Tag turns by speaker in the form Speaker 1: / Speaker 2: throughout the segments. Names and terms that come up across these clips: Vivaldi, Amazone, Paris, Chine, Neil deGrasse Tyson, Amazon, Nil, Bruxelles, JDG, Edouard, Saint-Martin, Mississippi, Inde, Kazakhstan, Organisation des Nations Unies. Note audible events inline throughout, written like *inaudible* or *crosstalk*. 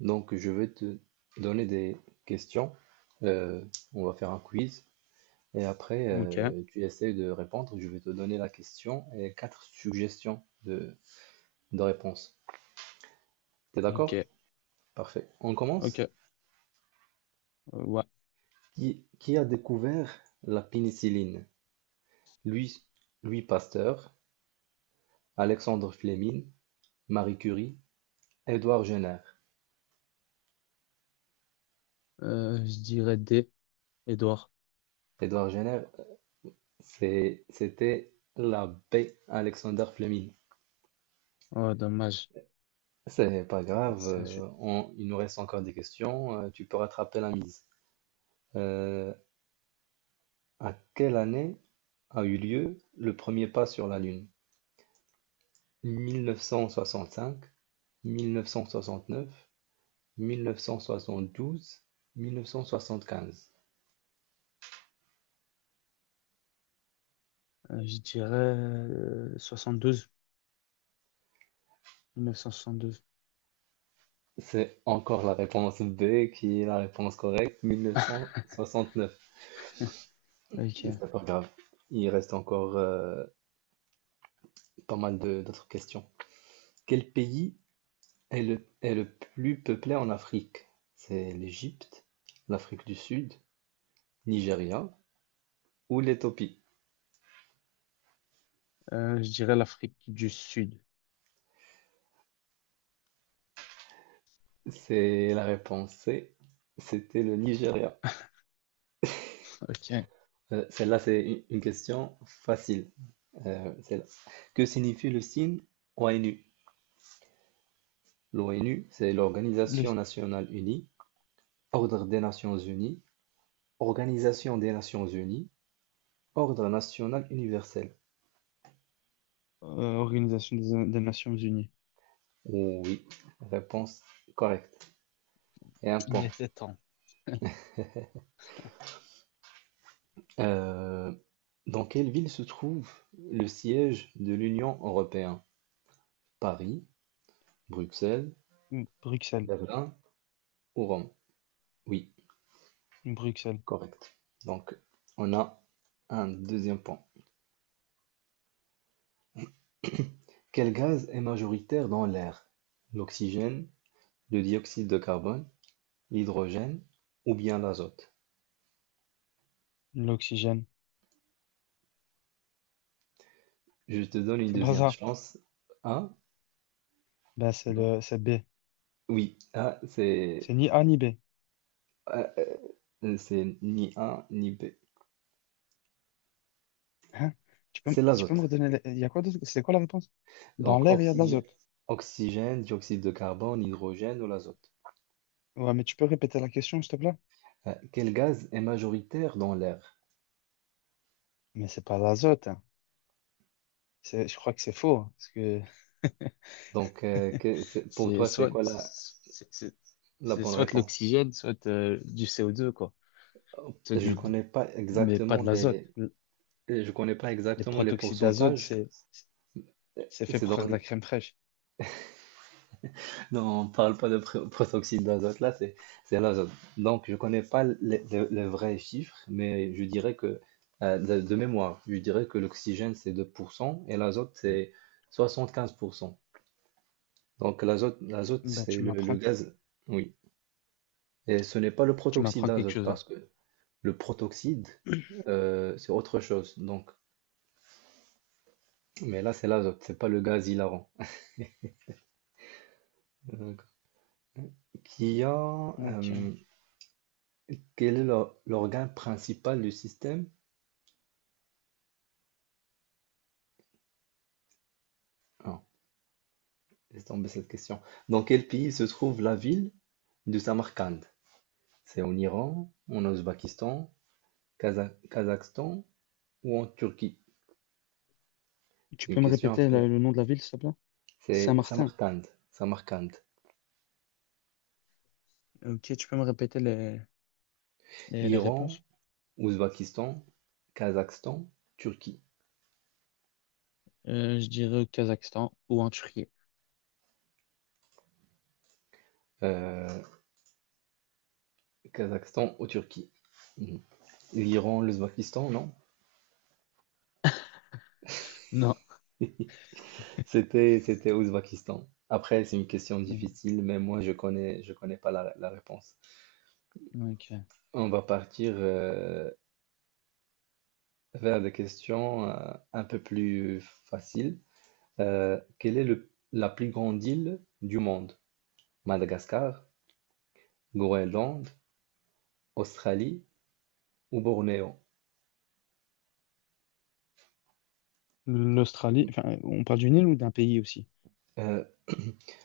Speaker 1: Donc, je vais te donner des questions. Euh, on va faire un quiz. Et après,
Speaker 2: Ok,
Speaker 1: tu essayes de répondre. Je vais te donner la question et quatre suggestions de réponse. T'es
Speaker 2: ok,
Speaker 1: d'accord? Parfait. On commence.
Speaker 2: ok. Ouais.
Speaker 1: Qui a découvert la pénicilline? Louis, Louis Pasteur, Alexandre Fleming, Marie Curie, Édouard Jenner.
Speaker 2: Je dirais D, Edouard.
Speaker 1: Édouard Jenner, c'était l'abbé Alexander Fleming.
Speaker 2: Oh, dommage.
Speaker 1: C'est pas grave,
Speaker 2: Ça, je,
Speaker 1: il nous reste encore des questions, tu peux rattraper la mise. Euh, à quelle année a eu lieu le premier pas sur la Lune? 1965, 1969, 1972, 1975.
Speaker 2: je dirais 72, 1972.
Speaker 1: C'est encore la réponse B qui est la réponse correcte, 1969.
Speaker 2: Ok.
Speaker 1: C'est pas grave, il reste encore pas mal d'autres questions. Quel pays est le plus peuplé en Afrique? C'est l'Égypte, l'Afrique du Sud, Nigeria ou l'Éthiopie?
Speaker 2: Je dirais l'Afrique du Sud.
Speaker 1: C'est la réponse C, c'était le Nigeria.
Speaker 2: Ok.
Speaker 1: Celle-là, c'est une question facile. Celle-là. Que signifie le signe ONU? L'ONU, c'est
Speaker 2: Le-
Speaker 1: l'Organisation nationale unie, Ordre des Nations unies, Organisation des Nations unies, Ordre national universel.
Speaker 2: Organisation des Nations Unies.
Speaker 1: Oh oui, réponse correcte. Et un
Speaker 2: Il
Speaker 1: point.
Speaker 2: était temps.
Speaker 1: Euh, dans quelle ville se trouve le siège de l'Union européenne? Paris, Bruxelles,
Speaker 2: *laughs* Bruxelles.
Speaker 1: Berlin ou Rome? Oui,
Speaker 2: Bruxelles.
Speaker 1: correct. Donc, on a un deuxième point. Quel gaz est majoritaire dans l'air? L'oxygène, le dioxyde de carbone, l'hydrogène ou bien l'azote?
Speaker 2: L'oxygène.
Speaker 1: Je te donne une
Speaker 2: C'est pas
Speaker 1: deuxième
Speaker 2: ça.
Speaker 1: chance. A?
Speaker 2: Ben,
Speaker 1: Non.
Speaker 2: c'est B.
Speaker 1: Oui,
Speaker 2: C'est ni A ni B.
Speaker 1: A, c'est ni A ni B.
Speaker 2: Hein? Tu peux, m-
Speaker 1: C'est
Speaker 2: tu peux me
Speaker 1: l'azote.
Speaker 2: redonner Il y a quoi d'autre? C'est quoi la réponse? Dans
Speaker 1: Donc,
Speaker 2: l'air, il y a de
Speaker 1: oxygène,
Speaker 2: l'azote.
Speaker 1: oxygène, dioxyde de carbone, hydrogène ou l'azote.
Speaker 2: Ouais, mais tu peux répéter la question, s'il te plaît?
Speaker 1: Quel gaz est majoritaire dans l'air?
Speaker 2: Mais c'est pas l'azote, hein. Je crois que c'est faux, hein. Parce que
Speaker 1: Donc,
Speaker 2: *laughs*
Speaker 1: pour
Speaker 2: c'est
Speaker 1: toi, c'est
Speaker 2: soit,
Speaker 1: quoi la,
Speaker 2: c'est c'est-
Speaker 1: la
Speaker 2: c'est
Speaker 1: bonne
Speaker 2: soit
Speaker 1: réponse?
Speaker 2: l'oxygène, soit du CO2, quoi. Soit
Speaker 1: Je
Speaker 2: du,
Speaker 1: connais pas
Speaker 2: mais pas
Speaker 1: exactement
Speaker 2: de l'azote.
Speaker 1: les, euh, je connais pas
Speaker 2: Les
Speaker 1: exactement les
Speaker 2: protoxydes d'azote,
Speaker 1: pourcentages.
Speaker 2: c'est fait
Speaker 1: C'est
Speaker 2: pour
Speaker 1: dans
Speaker 2: faire de la
Speaker 1: le-
Speaker 2: crème fraîche.
Speaker 1: non, on parle pas de protoxyde d'azote là. C'est l'azote. Donc je connais pas les vrais chiffres, mais je dirais que de mémoire, je dirais que l'oxygène c'est 2% et l'azote
Speaker 2: Mhm.
Speaker 1: c'est 75%. Donc l'azote,
Speaker 2: Ben,
Speaker 1: c'est
Speaker 2: tu
Speaker 1: le,
Speaker 2: m'apprends,
Speaker 1: le gaz, oui. Et ce n'est pas le
Speaker 2: tu
Speaker 1: protoxyde
Speaker 2: m'apprends quelque
Speaker 1: d'azote
Speaker 2: chose là.
Speaker 1: parce que le protoxyde, c'est autre chose. Donc, mais là, c'est l'azote, c'est pas le gaz hilarant. Euh, qui a,
Speaker 2: Ok.
Speaker 1: euh, quel est l'organe principal du système? Ah, laisse tomber cette question. Dans quel pays se trouve la ville de Samarcande? C'est en Iran, en Ouzbékistan, Kazakhstan ou en Turquie?
Speaker 2: Tu
Speaker 1: C'est une
Speaker 2: peux me
Speaker 1: question un
Speaker 2: répéter
Speaker 1: peu.
Speaker 2: le nom de la ville, s'il te plaît?
Speaker 1: C'est
Speaker 2: Saint-Martin.
Speaker 1: Samarcande, Samarcande.
Speaker 2: Ok, tu peux me répéter les
Speaker 1: Iran,
Speaker 2: réponses?
Speaker 1: Ouzbakistan, Kazakhstan, Turquie.
Speaker 2: Je dirais au Kazakhstan ou en Turquie.
Speaker 1: Heu, Kazakhstan ou Turquie. Mmh. L'Iran, l'Ouzbakistan, non?
Speaker 2: Non.
Speaker 1: *laughs* C'était Ouzbakistan. Après, c'est une question
Speaker 2: Non.
Speaker 1: difficile, mais moi je connais pas la réponse.
Speaker 2: Ok.
Speaker 1: On va partir, vers des questions, un peu plus faciles. Quelle est le la plus grande île du monde? Madagascar, Groenland, Australie ou Bornéo?
Speaker 2: L'Australie,
Speaker 1: Mmh,
Speaker 2: enfin, on parle d'une île ou d'un pays aussi?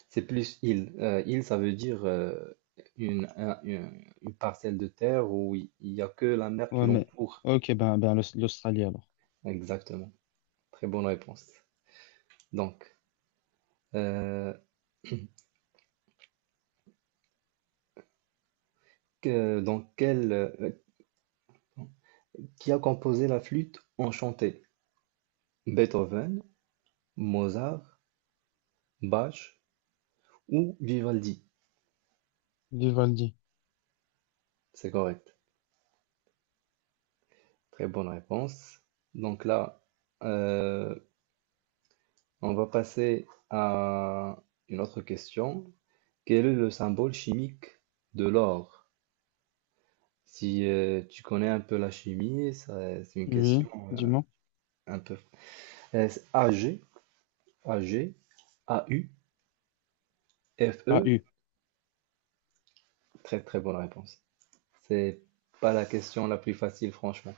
Speaker 1: c'est plus île. Île, ça veut dire une parcelle de terre où il n'y a que la mer qui
Speaker 2: Ouais, mais.
Speaker 1: l'entoure.
Speaker 2: Ok, ben l'Australie alors.
Speaker 1: Exactement. Très bonne réponse. Donc, euh, que- dans quel, euh, qui a composé la flûte enchantée? Beethoven, Mozart, Bach ou Vivaldi?
Speaker 2: Vivaldi.
Speaker 1: C'est correct. Très bonne réponse. Donc là, euh, on va passer à une autre question. Quel est le symbole chimique de l'or? Si tu connais un peu la chimie, c'est une
Speaker 2: Oui,
Speaker 1: question euh,
Speaker 2: dis-moi.
Speaker 1: un peu. C'est AG, AG, AU,
Speaker 2: Ah,
Speaker 1: FE.
Speaker 2: U.
Speaker 1: Très très bonne réponse. C'est pas la question la plus facile, franchement.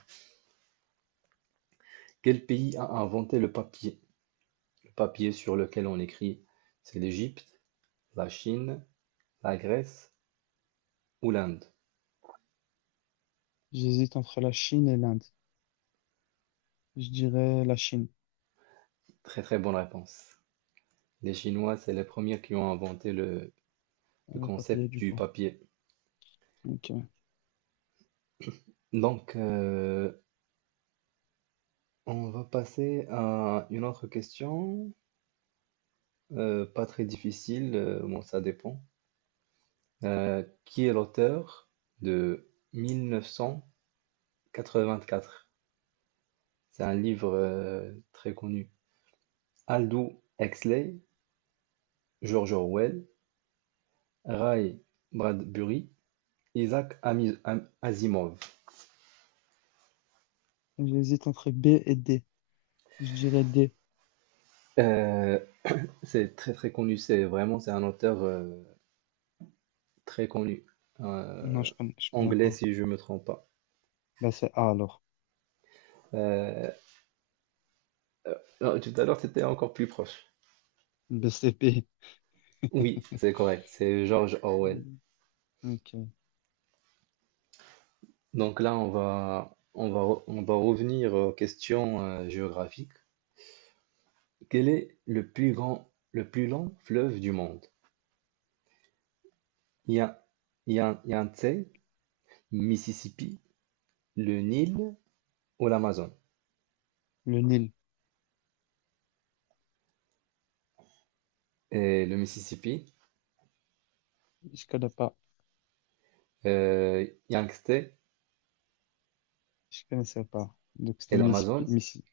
Speaker 1: Quel pays a inventé le papier? Le papier sur lequel on écrit, c'est l'Égypte, la Chine, la Grèce ou l'Inde?
Speaker 2: J'hésite entre la Chine et l'Inde. Je dirais la Chine.
Speaker 1: Très très bonne réponse. Les Chinois, c'est les premiers qui ont inventé le, le
Speaker 2: Le papier,
Speaker 1: concept
Speaker 2: du
Speaker 1: du
Speaker 2: coup.
Speaker 1: papier.
Speaker 2: Ok.
Speaker 1: Donc, on va passer à une autre question, pas très difficile, bon, ça dépend. Qui est l'auteur de 1984? C'est un livre très connu. Aldous Huxley, George Orwell, Ray Bradbury, Isaac Asimov.
Speaker 2: J'hésite entre B et D. Je dirais D.
Speaker 1: Euh, c'est très très connu, c'est un auteur très connu,
Speaker 2: Non,
Speaker 1: euh,
Speaker 2: je connais
Speaker 1: anglais
Speaker 2: pas.
Speaker 1: si je me trompe pas.
Speaker 2: Bah c'est A alors.
Speaker 1: Euh, Euh, non, tout à l'heure, c'était encore plus proche.
Speaker 2: B C P.
Speaker 1: Oui, c'est correct. C'est George Orwell.
Speaker 2: Ok.
Speaker 1: Donc là, on va revenir aux questions géographiques. Quel est le plus long fleuve du monde? Il y a, il y a un Yangtze, Mississippi, le Nil ou l'Amazone?
Speaker 2: Le Nil.
Speaker 1: Et le Mississippi,
Speaker 2: Je connais pas.
Speaker 1: Yangtze et
Speaker 2: Je connaissais pas. Donc, c'était le
Speaker 1: l'Amazone.
Speaker 2: Mississippi.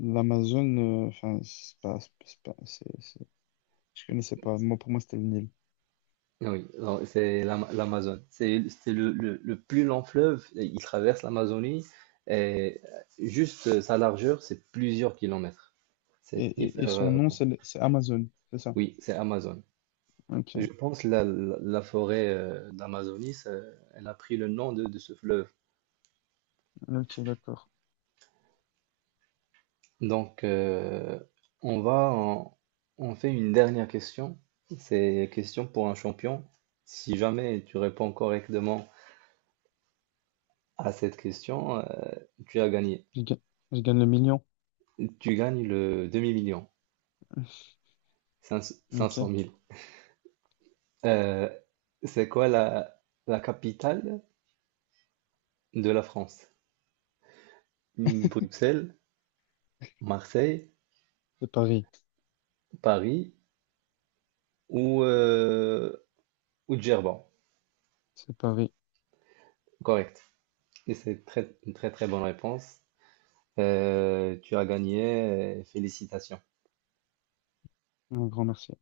Speaker 2: L'Amazone, enfin, c'est pas, c'est pas- c'est- je connaissais pas. Moi, pour moi, c'était le Nil.
Speaker 1: Oui, non, c'est l'Amazon. C'est le plus long fleuve, et il traverse l'Amazonie et juste sa largeur, c'est plusieurs kilomètres.
Speaker 2: Et,
Speaker 1: C'est
Speaker 2: et, et
Speaker 1: hyper
Speaker 2: son nom,
Speaker 1: grand.
Speaker 2: c'est c'est Amazon, c'est ça.
Speaker 1: Oui, c'est Amazon. Je
Speaker 2: Ok,
Speaker 1: pense la forêt d'Amazonie, elle a pris le nom de ce fleuve.
Speaker 2: ok, d'accord.
Speaker 1: Donc, on va en- on fait une dernière question. C'est question pour un champion. Si jamais tu réponds correctement à cette question, tu as gagné.
Speaker 2: Je gagne, je gagne le million.
Speaker 1: Tu gagnes le demi-million, 500
Speaker 2: Ok,
Speaker 1: 000. Euh, c'est quoi la capitale de la France? Hmm, Bruxelles, Marseille,
Speaker 2: c'est Paris,
Speaker 1: Paris ou, ou Djerba?
Speaker 2: c'est Paris.
Speaker 1: Correct. Et c'est une très très bonne réponse. Tu as gagné, félicitations.
Speaker 2: Un grand merci.